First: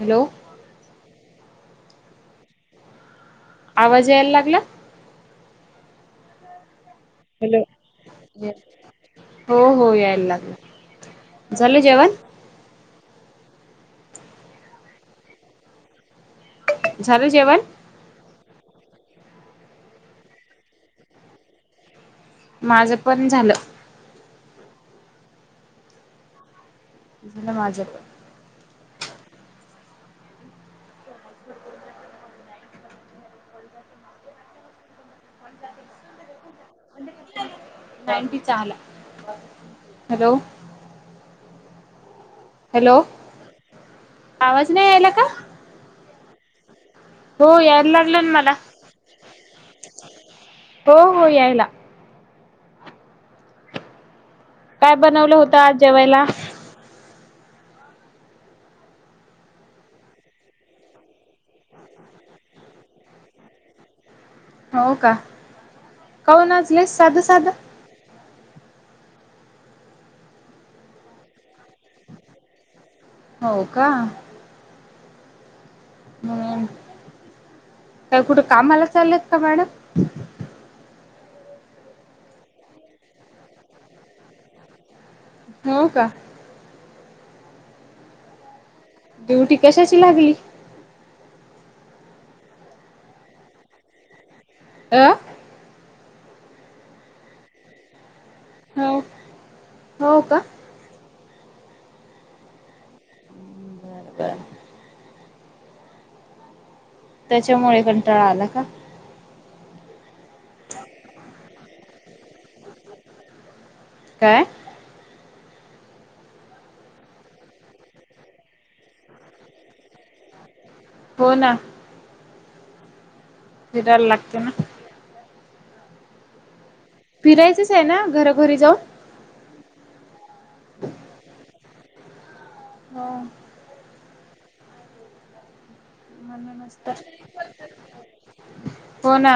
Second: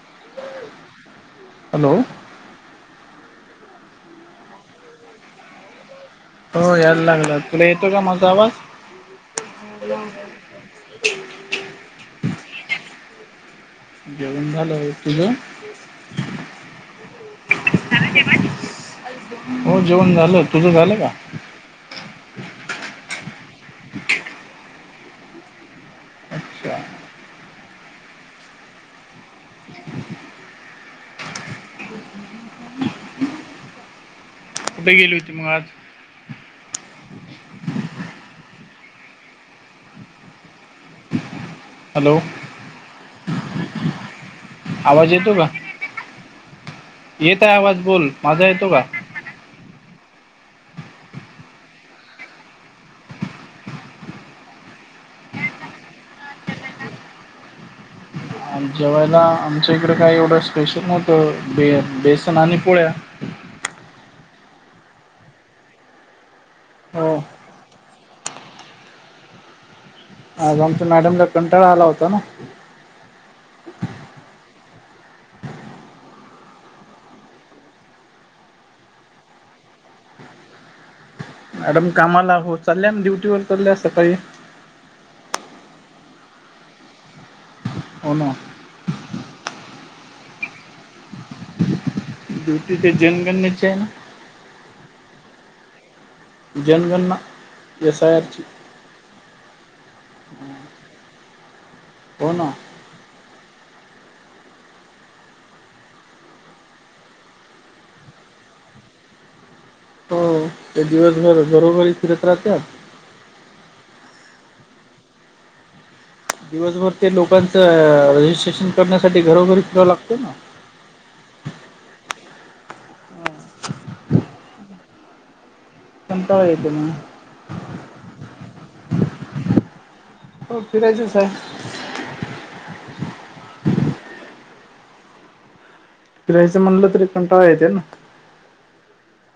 Hello! Hello! ! आवाज यायला लागला, हो येलागलय. हॅलो हो हो यायला लागलं झालं जेवण. झालं हो तुझे. झालं जेवण. झाला जेवण. हो जेवण झालं तुझं झालं का. माझं पण झालं. अच्छा झालं माझप [unintelligible] कुठे गेली. मग आज पणत [inaudible] हॅलो. हॅलो. हॅलो आवाज नाही यायला का. येत हो आहे आवाज यायला बोल लागलं ना माझा मला येतो का हो हो यायला. काय बनवलं होतं आज जेवायला. जेवायला आमच्या इकडं काही एवढं स्पेशल नव्हतं बे बेसन आणि पोळ्या. हो का कौ नासलेस हो साधं साधं. आज आमचा मॅडमला कंटाळा आला होता ना. हो का. हम् काय कुठे कामाला चाललेत का मॅडम. मॅडम कामाला हो चालल्या ना डुटीवर चाल सकाळी. हो का. होना. डीवटी कशाची लागली. ड्युटी ते जनगणनेच आहे ना. अ जनगणना एस आय आर ची. हो हो का. होना. काय. त्याच्यामुळे कंटाळा आला का. हो. ते दिवसभर घरोघरी फिरत राहत्यात. काय. दिवसभर ते लोकांचं रजिस्ट्रेशन करण्यासाठी घरोघरी फिरावं लागतं ना. हो ना. फिरायला लागते ना. कंटाळा येतो मग. फिरायचंच आहे ना घरोघरी जाऊन. हो फिरायच आहे. हो. फिरायचं म्हणूनच म्हणलं तरी कंटाळा येते ना. तसली. हो ना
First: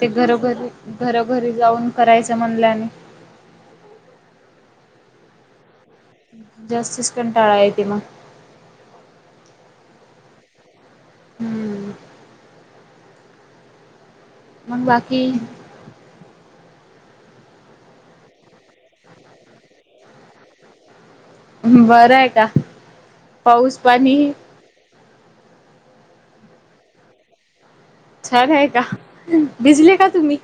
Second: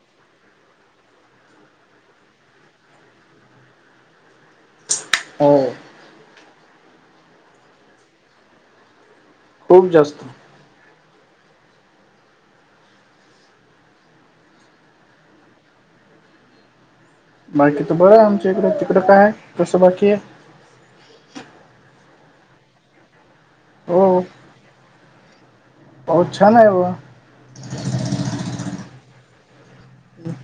ते घरोघरी घरोघरी जाऊन करायचं म्हणल्याने. हो. जास्तीस कंटाळा येत मग. खूप जास्त. हम्म. मग बाकी. बारकी बघा आमच्या इकडें तिकडं काय आहे तसं बाकी आहे. बरं आहे का पाऊस पाणी. पावच चालु हे बा छान आहे का भिजले का तुम्ही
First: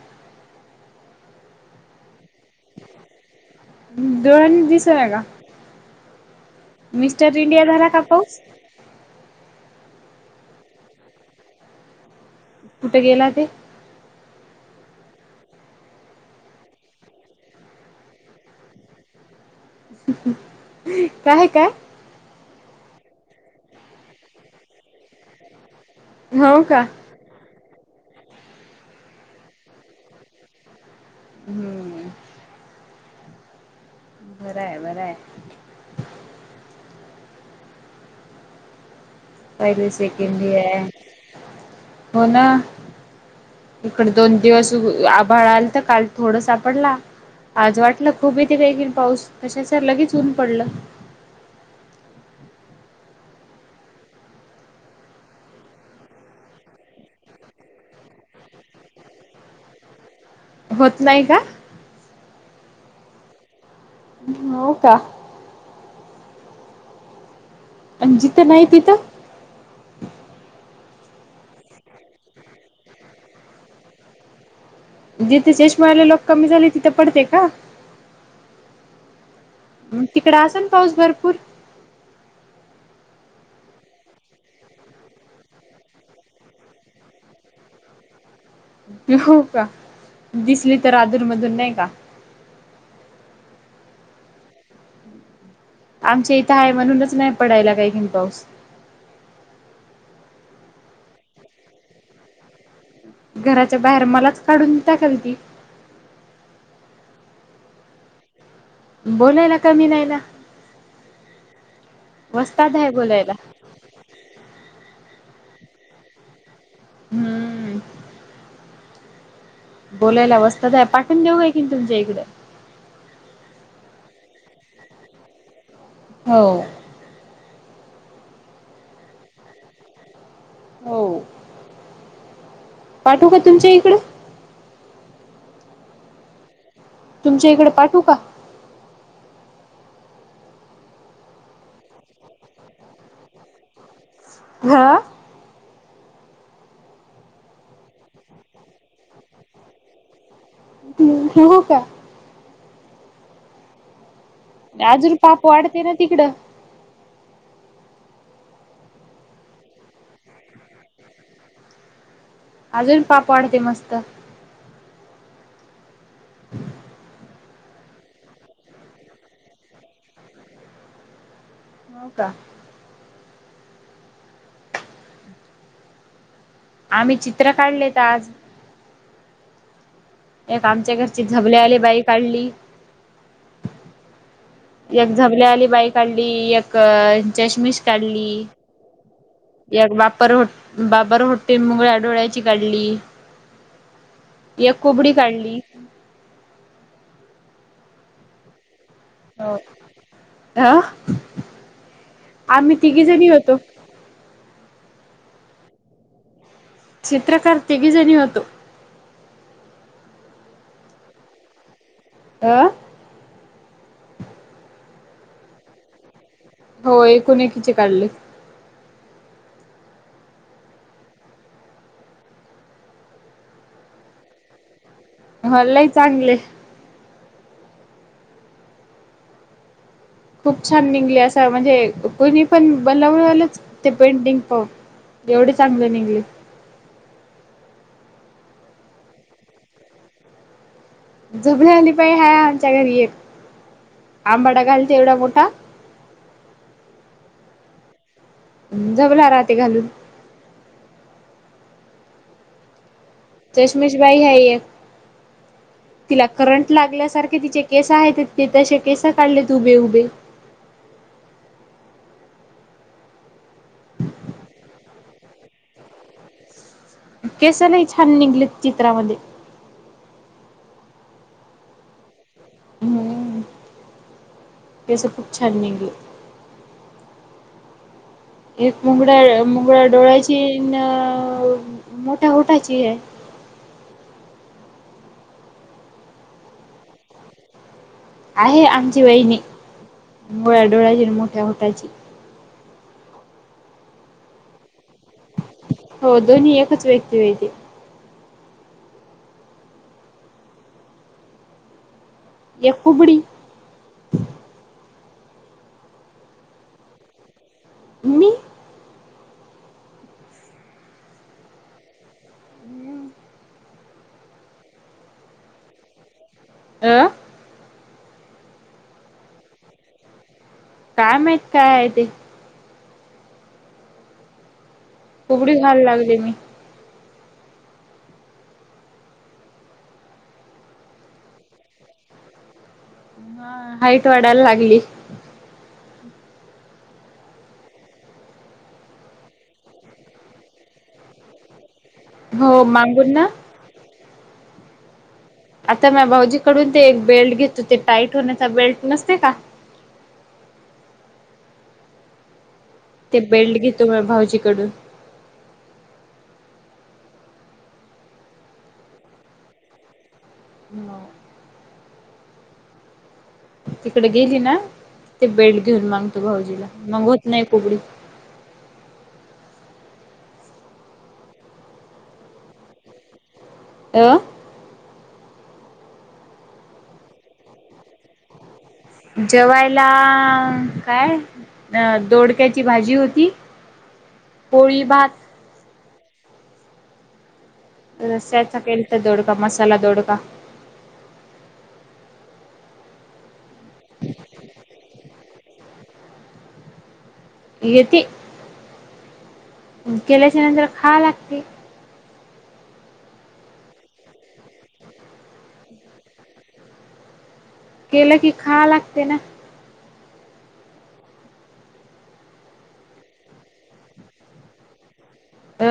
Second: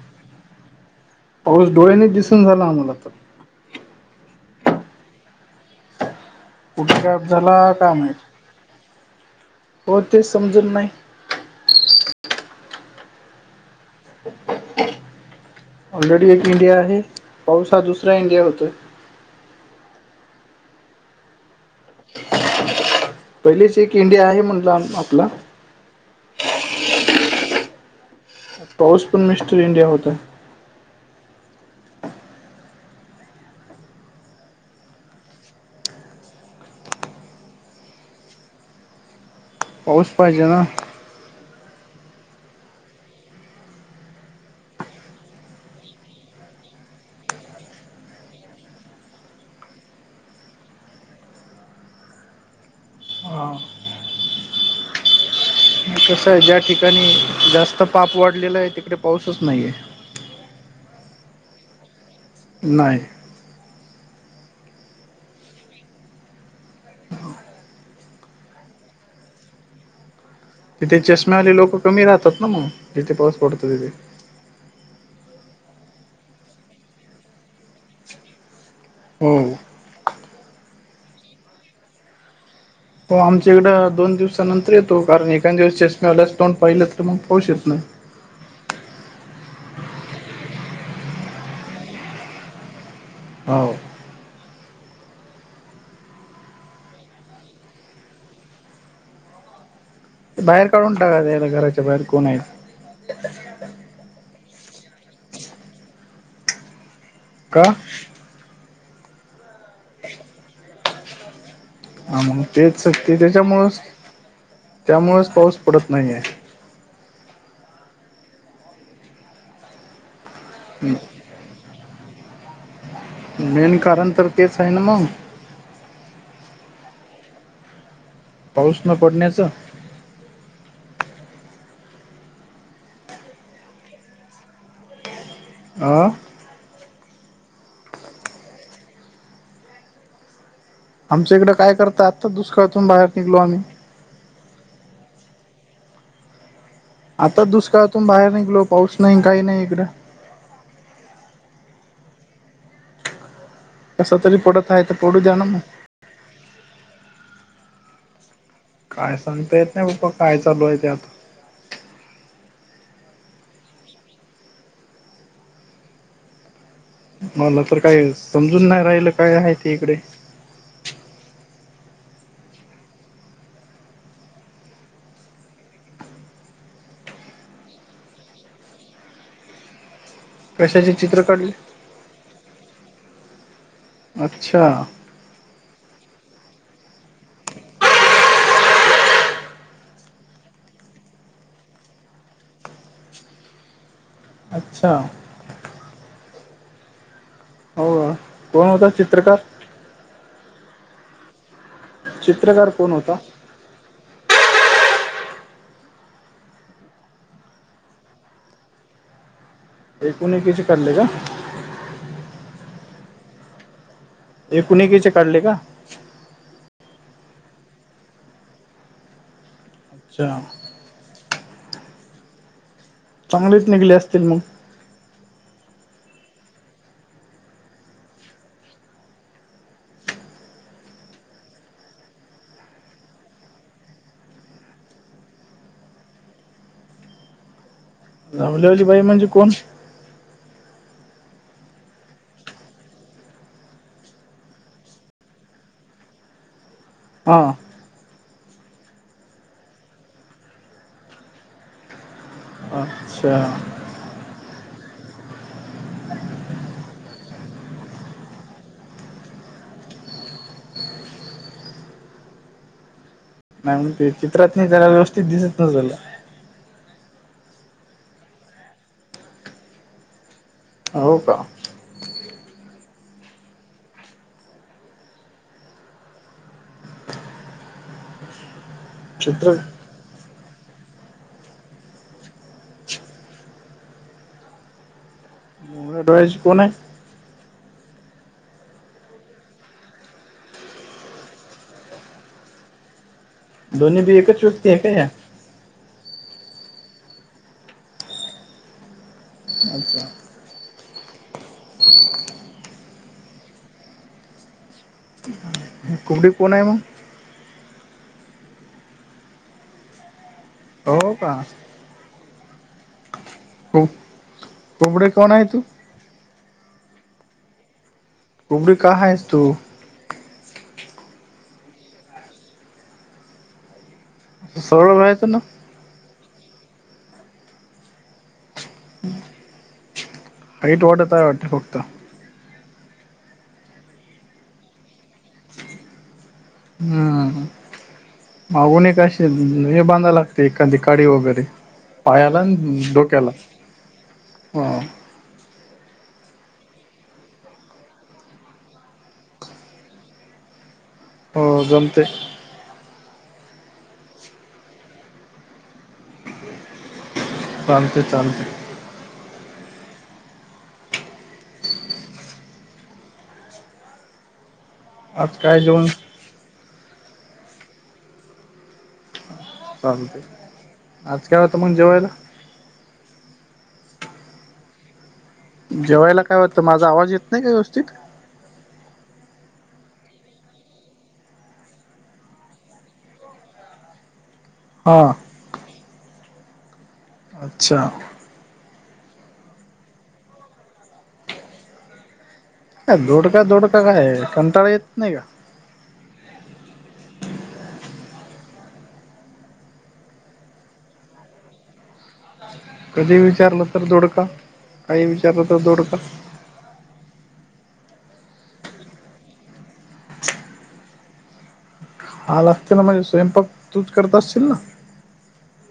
पाऊस डोळ्याने दिसून झाला आम्हाला तर डोळ्यानी दीस हो का कुठे काब मिस्टर झाला इंडिया का माहि पाऊस? हो तेच समजल नाही कुठे गेला ते ऑलरेडी एक इंडिया आहे पाऊस हा दुसरा इंडिया होतोय काय काय पहिलेच एक इंडिया आहे म्हणलं आपला हो का पाऊस पण मिस्टर इंडिया होत हम्म बरंय बरंय पहिले पाऊस पाहिजे सेकंली ना आहे हो ना इकड दोन दिवस आभाळा आल तर काल थोड सापडला आज वाटलं खूप येते काही घ पाऊस तशाच लगेच ऊन पडलं ह कसं आहे ज्या ठिकाणी जास्त पाप वाढलेलं आहे तिकडे पाऊसच नाहीये होत नाही का नाही हो का पण जिथं नाही पिथं तिथे चष्मे आले लोकं कमी राहतात ना मग जिथे पाऊस पडतो तिथे जिथे शेष म्हरायला लोक कमी झाले तिथे पडते का हम्म मग तिकडे अस ना पाऊस भरपूर हो आमच्या इकडं दोन दिवसानंतर येतो कारण एखकाद दिवस चष्े आल्यास दोन पाहिले तर मग पाहच येत नाही हो का दिसली तर अदरमधून नाही का हो आमच्या इथं आहे म्हणूनच नाही पडायला काही घिन पाऊस बाहेर काढून टाका याला घराच्या बाहेर कोण आहेत घराच्या बाहेर मलाच काढून टाकाल ती का बोलायला कमी नाही ना वस्ताद पेत आहे सक्ती बोलायला त्याच्यामुळेच त्यामुळेच पाऊस पडत नाहीये हम्म बोलायला वस्त द आहे पाठवून देऊ का की तुमच्या इकडे मेन कारण तर तेच आहे ना मग हो पाऊस न पडण्याचं हो पाठव का तुमच्या इकडं हं तुमच्या इकडे पाठवू का आमच्या इकडे काय करत आत्ता दुष्ळातून बाहेर निघलो आम्ही घा आता दुष्काळातून बाहेर निघलो पाऊस नाही काही नाही इकडं ह हो का असं तरी पडत आहे तर आजू पडू द्या पाप मग वाढते ना तिकडं काय सांगता येत नाही पप्पा काय चालू आहे ते आता अजून पाप वाढते मस्त. [unintelligible] मला तर काय समजून नाही राहिलं काय आहे ते इकडे. हो का. आम्ही चित्र काढलेत आज. एक कशाचे आमच्या चित्र घरची काढले झबलेवाली बाई काढली. अच्छा. एक झबल्यावाली बाई काढली एक चशमिश काढली. या बापर बापर होटेल मुंगळ्या डोळ्याची काढली. एक अच्छा कुबडी काढली. हो अ कोण होता चित्रकार. हा चित्रकार आम्ही कोण तिघी होता जणी होतो. चित्रकार तीघी जणी होतो. एकीमेकीची काढले का. अ. एकीमेकीची काढले का. होय एकीमेकीची काढले. अच्छा. चांगलेच निघले असतील मग. होय लई चांगले खूप छान निघले असं म्हणजे कुणी पण बनवलंच ते पेंटिंग पाहून. एवढ चांगलं निघलय. झबलेवाली बाई म्हणजे कोण. झबलेवाली बाई हाय आमच्या घरी एक आंबाडा घालते एवढा मोठा. हां. झबला राहते घालून. अच्छा. चशमेश बाई है एक. तिला करंट लागल्यासारखे तिचे केस हैत ते तसे केस काढलेत उभे उभे. काय म्हणते चित्रात नी जरा व्यवस्थित दिसत नसलं. केस लई छान निघलेत चित्रामध्ये. हो का. हम्म केस खूप छान निगलेत. एक मुगड्या चित्र मुगड्या डोळ्याची अ न मोठ्या होठाची हाय. मुगळ्या डोळ्याची कोण हाय. आहे आमची वहिणी मुगळ्या डोळ्याची आणि मोठ्या होटाची. दोन्ही बी एकच व्यक्ती आहे का या. हो दोन्ही एकच व्यक्ती व्हय ते. अच्छा. [inaudible] एक कुबडी. कुबडी कोण आहे मग. मी. हो का हम्म कुबडे कोण आहे तू. अं. कुबडी का आहेस तू. काय माहित काय आहे ते. सरळच हाय कुबडी व्हाय लागली मी. हाईट वाढत आहे वाटत फक्त. हा. हाईट वाढायला लागली. हम्म हं. मागून एक अशी हे बांधव लागतय एखादी काडी वगैरे पायाला अन हो मागून ना डोक्याला. आता म भाऊजीकडून ते एक बेल्ट घेतो ते टाईट होण्याचा बेल्ट नसते का? हो गमतय. ते बेल्ट घेतो म भाऊजीकडून. चालते चालते. नो. तिकडे गेली ना ते आज काय बेल्ट जेवण घेऊन मागतो भाऊजीला, मग होत नाही कोकडी चालतय. आज काय होतं मग जेवायला? अ जेवायला काय होत. माझा आवाज येत नाही काय व्यवस्थित. जेवायला काय? अ दोडक्याची भाजी होती, पोळी, हा भात अच्छा. रस्याचा केलता दोडका मसाला दोडका. अ दोडका दोडका काय कंटाळा येत नाही का? येती. केल्याच्या नंतर खायला लागतंय. [inaudible] कधी विचारलं तर दोडका, काही विचारलं तर दोडका. केलं की खाया लागतय ना? हा. लागते ना म्हणजे स्वयंपाक तूच करत असशील ना? अ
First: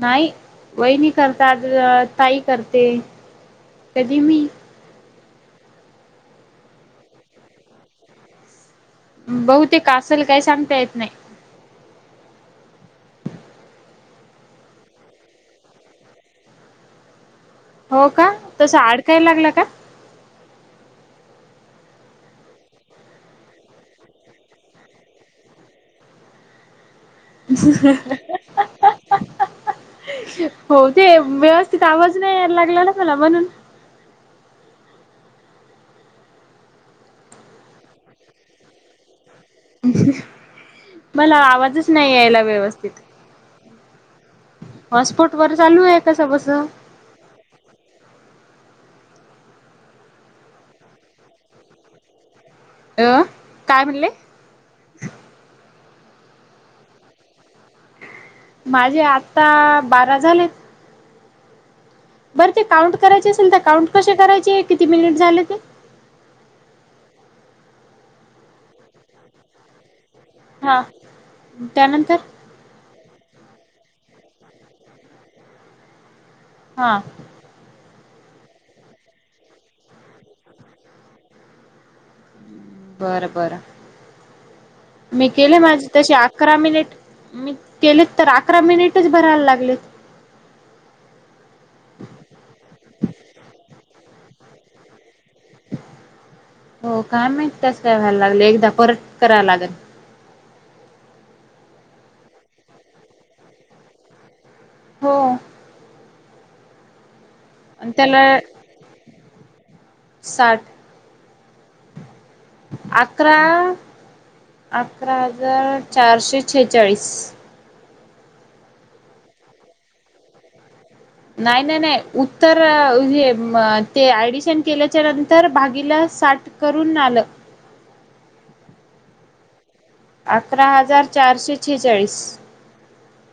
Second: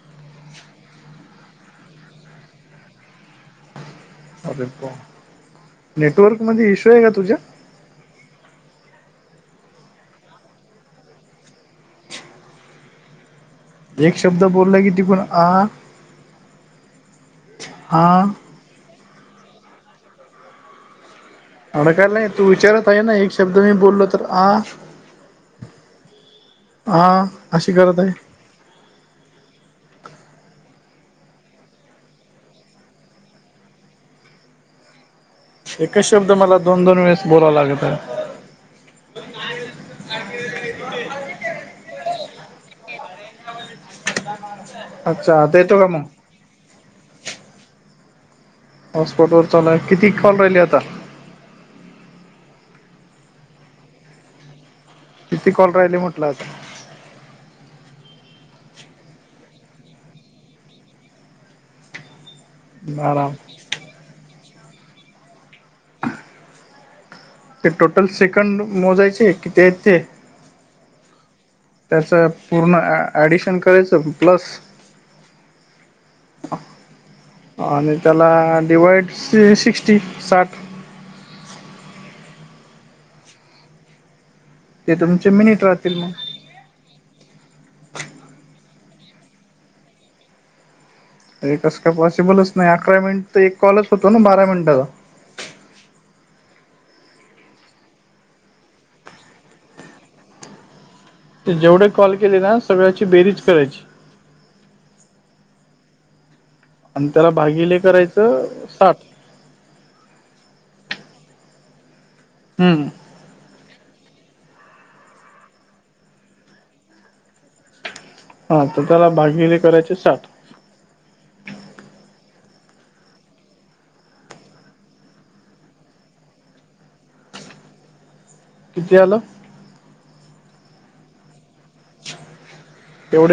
नाही. वहिनी करतात. आज ताई करते. कधी मी. अरे पॉ नेटवर्क मध्ये इश्यू आहे का तुझ्या? बहुतेक असल काही सांगता येत नाही. एक शब्द बोलला की तिकून आ हो हा का? तस आडकाय लागला का? अडकायला नाही तू विचारत आहे ना एक शब्द मी बोललो तर आ. आ अहं आह अहं अहं. हो ते व्यवस्थित आवाज नाही यायला लागला ना मला म्हणून एकच शब्द मला दोन दोन वेळेस बोलावा लागत आहे. [unintelligible] मला आवाजच नाही यायला व्यवस्थित. [inaudible] हॉटस्पॉट बर आता येतो चालू का आहे मग कसं बसं. हॉटस्पॉट वर चालूय किती कॉल राहिली आता? अ काय म्हणले? किती कॉल राहिले म्हटलं आता? माझे आत्ता बारा झाले. बरं ते काउंट आता करायचे आराम असेल, तर काउंट कसे करायचे किती मिनिट झाले ते? ते टोटल सेकंड मोजायचे किती आहेत ते हा त्याच? त्यानंतर पूर्ण ॲ ॲडिशन करायचं प्लस हा. आणि त्याला डिवाइड स सिक्स्टी साठ. बर बर. ते मी तुमचे केले मिनिट माझी राहतील मग तशी आ अकरा मिनिट मी केलेत तर अकरा मिनिटच भरायला लागलेत. ये कस का पॉसिबलच नाही. अकरा मिनिट एक कॉलच होतो ना बारा मिनिटाचा. हो काय माहित कसं काय व्हायला लागले एकदा परत कराव लागेल. ते जेवढे कॉल केले ना सगळ्याची बेरीज करायची. हो. आणि त्याला भागिले आणि त्याला करायचं साठ. साठ हम्म आठ अकरा अकरा हजार चारशे छेहेचाळीस. हा तर त्याला भागिले करायचे साठ. नाही नाही नाही उत्तर हे ते ऍडिशन केल्याच्या नंतर भागील साठ. करून आलं. किती आल? अकरा हजार चारशे छेचाळीस एवढे.